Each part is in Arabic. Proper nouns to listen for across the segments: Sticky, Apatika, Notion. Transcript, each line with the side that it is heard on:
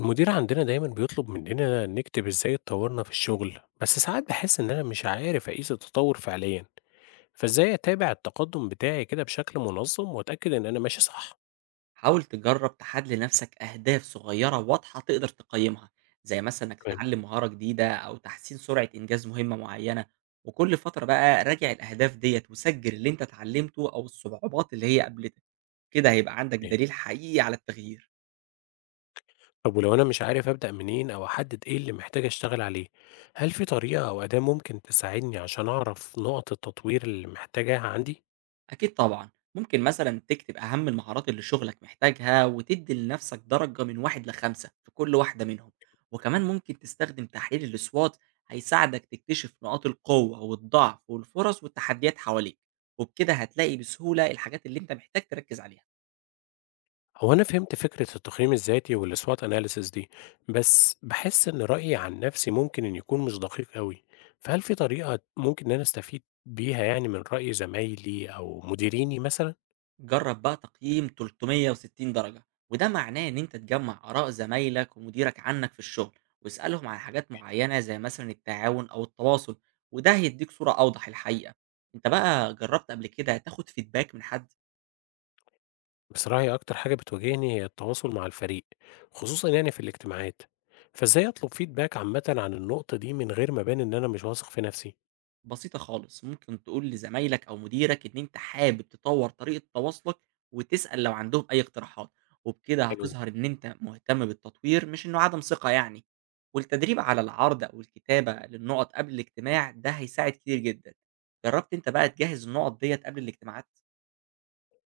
left: المدير عندنا دايما بيطلب مننا نكتب ازاي اتطورنا في الشغل، بس ساعات بحس ان انا مش عارف اقيس التطور فعليا. فازاي اتابع التقدم بتاعي كده بشكل منظم واتاكد ان انا ماشي صح؟
right: حاول تجرب تحدد لنفسك أهداف صغيرة واضحة تقدر تقيمها، زي مثلا إنك
left: تمام
right: تتعلم مهارة جديدة أو تحسين سرعة إنجاز مهمة معينة. وكل فترة بقى راجع الأهداف ديت وسجل اللي أنت اتعلمته أو الصعوبات اللي هي قابلتك. كده هيبقى عندك
left: تمام.
right: دليل حقيقي على التغيير.
left: طب ولو انا مش عارف ابدا منين او احدد ايه اللي محتاج اشتغل عليه، هل في طريقة او اداة ممكن تساعدني عشان اعرف نقط التطوير اللي محتاجاها عندي؟
right: أكيد طبعًا، ممكن مثلًا تكتب أهم المهارات اللي شغلك محتاجها وتدي لنفسك درجة من 1 ل5 في كل واحدة منهم، وكمان ممكن تستخدم تحليل الSWOT. هيساعدك تكتشف نقاط القوة والضعف والفرص والتحديات حواليك، وبكده هتلاقي بسهولة الحاجات اللي أنت محتاج تركز عليها.
left: هو أنا فهمت فكرة التقييم الذاتي والSWOT analysis دي، بس باحس إن رأيي عن نفسي ممكن إن يكون مش دقيق أوي، فهل في طريقة ممكن إن أنا أستفيد بيها يعني من رأي زمايلي أو مديريني مثلًا؟
right: جرب بقى تقييم 360 درجة، وده معناه ان انت تجمع اراء زمايلك ومديرك عنك في الشغل، واسألهم عن حاجات معينة زي مثلا التعاون او التواصل. وده هيديك صورة اوضح الحقيقة. انت بقى جربت قبل كده تاخد فيدباك من حد؟
left: بصراحة هي أكتر حاجة بتواجهني هي التواصل مع الفريق، خصوصًا يعني في الاجتماعات، فإزاي أطلب فيدباك عامةً عن النقطة دي من غير ما أبان إن أنا مش واثق في نفسي؟
right: بسيطة خالص، ممكن تقول لزمايلك أو مديرك إن أنت حابب تطوّر طريقة تواصلك، وتسأل لو عندهم أي اقتراحات، وبكده
left: حلو ده.
right: هتظهر إن أنت مهتم بالتطوير مش إنه عدم ثقة يعني، والتدريب على العرض أو الكتابة للنقط قبل الاجتماع ده هيساعد كتير جدًا. جرّبت أنت بقى تجهّز النقط ديّة قبل الاجتماعات؟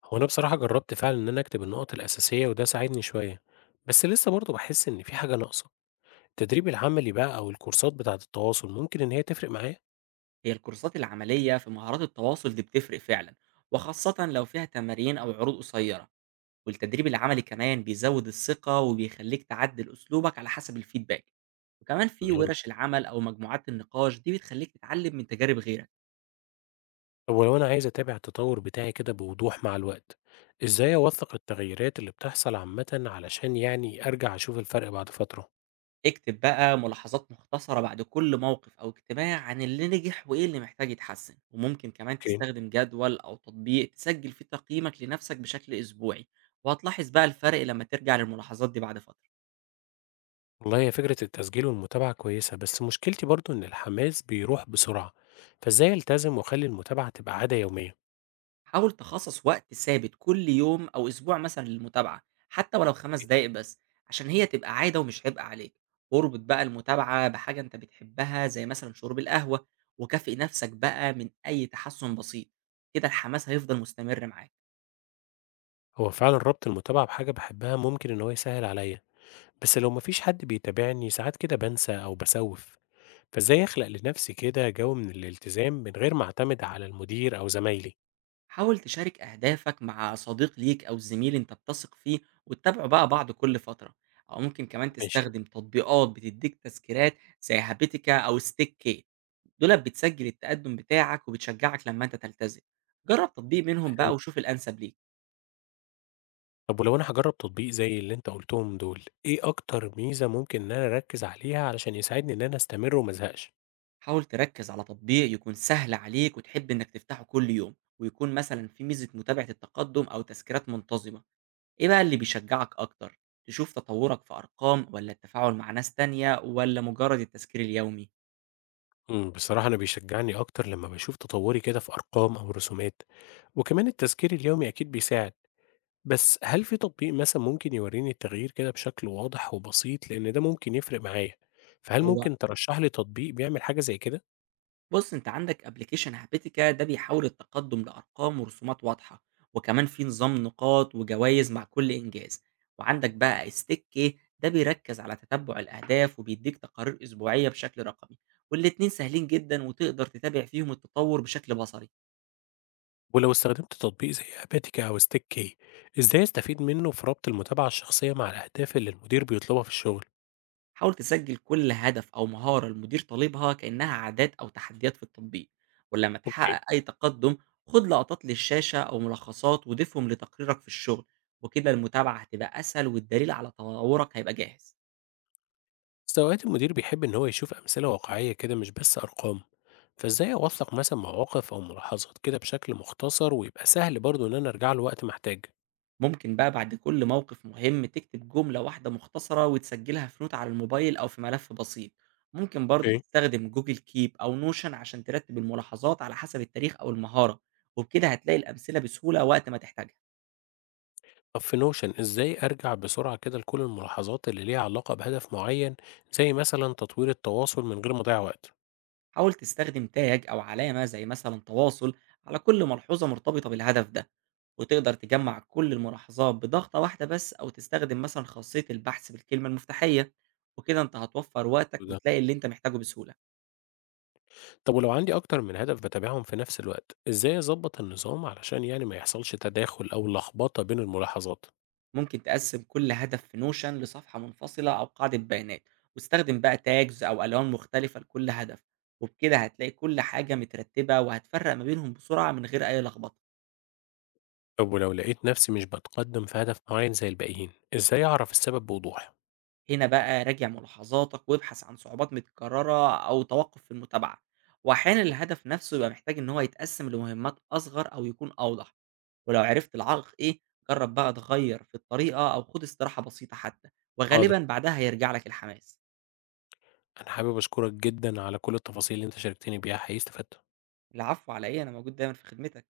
left: هو أنا بصراحة جربت فعلًا إن أنا أكتب النقط الأساسية وده ساعدني شوية، بس لسه برضه باحس إن في حاجة ناقصة. التدريب العملي بقى أو الكورسات بتاعة التواصل ممكن إن هي تفرق معايا؟
right: هي الكورسات العملية في مهارات التواصل دي بتفرق فعلًا، وخاصةً لو فيها تمارين أو عروض قصيرة. والتدريب العملي كمان بيزود الثقة وبيخليك تعدل أسلوبك على حسب الفيدباك. وكمان في
left: تمام.
right: ورش العمل أو مجموعات النقاش دي بتخليك تتعلم من تجارب غيرك.
left: طب ولو أنا عايز أتابع التطور بتاعي كده بوضوح مع الوقت، إزاي أوثق التغييرات اللي بتحصل عامةً علشان يعني أرجع أشوف الفرق بعد فترة؟
right: اكتب بقى ملاحظات مختصرة بعد كل موقف أو اجتماع عن اللي نجح وإيه اللي محتاج يتحسن، وممكن كمان
left: أوكي.
right: تستخدم جدول أو تطبيق تسجل فيه تقييمك لنفسك بشكل أسبوعي. وهتلاحظ بقى الفرق لما ترجع للملاحظات دي بعد فترة.
left: والله هي فكرة التسجيل والمتابعة كويسة، بس مشكلتي برضو إن الحماس بيروح بسرعة، فإزاي ألتزم وأخلي المتابعة تبقى عادة يومية؟
right: حاول تخصص وقت ثابت كل يوم أو أسبوع مثلًا للمتابعة، حتى ولو 5 دقايق بس، عشان هي تبقى عادة ومش عبء عليك. واربط بقى المتابعة بحاجة أنت بتحبها زي مثلًا شرب القهوة، وكافئ نفسك بقى من أي تحسن بسيط، كده الحماس هيفضل مستمر معاك.
left: هو فعلا ربط المتابعة بحاجة بحبها ممكن إن هو يسهل عليا، بس لو مفيش حد بيتابعني ساعات كده بنسى أو بسوف، فإزاي أخلق لنفسي كده جو من الالتزام من غير ما أعتمد على المدير أو زمايلي؟
right: حاول تشارك أهدافك مع صديق ليك أو زميل أنت بتثق فيه، وتتابعوا بقى بعض كل فترة، أو ممكن كمان
left: ماشي.
right: تستخدم تطبيقات بتديك تذكيرات زي هابيتيكا أو ستيك. دولاب بتسجل التقدم بتاعك وبتشجعك لما انت تلتزم. جرب تطبيق منهم
left: آمم،
right: بقى وشوف الانسب ليك.
left: طب ولو أنا هاجرّب تطبيق زي اللي أنت قُلتهم دول، إيه أكتر ميزة ممكن إن أنا أركّز عليها علشان يساعدني إن أنا أستمر وما أزهقش؟
right: حاول تركز على تطبيق يكون سهل عليك وتحب انك تفتحه كل يوم، ويكون مثلا في ميزه متابعه التقدم او تذكيرات منتظمه. ايه بقى اللي بيشجعك اكتر؟ تشوف تطورك في ارقام ولا التفاعل مع ناس تانية ولا مجرد التذكير اليومي؟
left: بصراحة أنا بيشجّعني أكتر لمّا باشوف تطوّري كده في أرقام أو رسومات، وكمان التذكير اليومي أكيد بيساعد، بس هل في تطبيق مثلًا ممكن يورّيني التغيير كده بشكل واضح وبسيط؟ لإن ده ممكن يفرق معايا، فهل
right: هو
left: ممكن ترشّح لي تطبيق بيعمل حاجة زي كده؟
right: بُص أنت عندك أبلكيشن هابيتيكا ده بيحول التقدم لأرقام ورسومات واضحة، وكمان في نظام نقاط وجوايز مع كل إنجاز، وعندك بقى استيكي ده بيركز على تتبع الأهداف وبيديك تقارير أسبوعية بشكل رقمي، والاتنين سهلين جدًا وتقدر تتابع فيهم التطور بشكل بصري.
left: ولو استخدمت تطبيق زي أباتيكا أو ستيكي، إزاي أستفيد منه في ربط المتابعة الشخصية مع الأهداف اللي المدير بيطلبها في الشغل؟
right: حاول تسجل كل هدف أو مهارة المدير طالبها كأنها عادات أو تحديات في التطبيق، ولما
left: اوكي.
right: تحقق أي تقدم خد لقطات للشاشة أو ملخصات وضيفهم لتقريرك في الشغل. وكده المتابعة هتبقى أسهل والدليل على تطورك هيبقى جاهز.
left: بس أوقات المدير بيحب إن هو يشوف أمثلة واقعية كده مش بس أرقام، فإزاي أوثق مثلا مواقف أو ملاحظات كده بشكل مختصر ويبقى سهل برضه إن أنا أرجع له وقت ما أحتاج؟
right: ممكن بقى بعد كل موقف مهم تكتب جملة واحدة مختصرة وتسجلها في نوت على الموبايل أو في ملف بسيط. ممكن برضه
left: اوكي.
right: تستخدم جوجل كيب أو نوشن عشان ترتب الملاحظات على حسب التاريخ أو المهارة. وبكده هتلاقي الأمثلة بسهولة وقت ما تحتاجها.
left: طب في نوشن إزاي أرجع بسرعة كده لكل الملاحظات اللي ليها علاقة بهدف معين، زي مثلا تطوير التواصل، من غير ما أضيع وقت؟
right: حاول تستخدم تاج أو علامة زي مثلا تواصل على كل ملحوظة مرتبطة بالهدف ده، وتقدر تجمع كل الملاحظات بضغطة واحدة بس، أو تستخدم مثلا خاصية البحث بالكلمة المفتاحية. وكده أنت هتوفر وقتك وتلاقي اللي أنت محتاجه بسهولة.
left: طب ولو عندي أكتر من هدف باتابعهم في نفس الوقت، إزاي أضبط النظام علشان يعني ما يحصلش تداخل أو لخبطة بين الملاحظات؟
right: ممكن تقسم كل هدف في نوشن لصفحة منفصلة أو قاعدة بيانات، وتستخدم بقى تاجز أو ألوان مختلفة لكل هدف. وبكده هتلاقي كل حاجة مترتبة وهتفرق ما بينهم بسرعة من غير أي لخبطة.
left: طب ولو لقيت نفسي مش باتقدم في هدف معين زي الباقيين، إزاي أعرف السبب بوضوح؟
right: هنا بقى راجع ملاحظاتك وابحث عن صعوبات متكررة أو توقف في المتابعة. وأحيانا الهدف نفسه يبقى محتاج إن هو يتقسم لمهمات أصغر أو يكون أوضح. ولو عرفت العائق إيه، جرب بقى تغير في الطريقة أو خد استراحة بسيطة حتى،
left: حاضر،
right: وغالبا بعدها هيرجع لك الحماس.
left: أنا حابب أشكرك جدا على كل التفاصيل اللي أنت شاركتني بيها، حقيقي استفدت.
right: العفو، على إيه؟ أنا موجود دايما في خدمتك.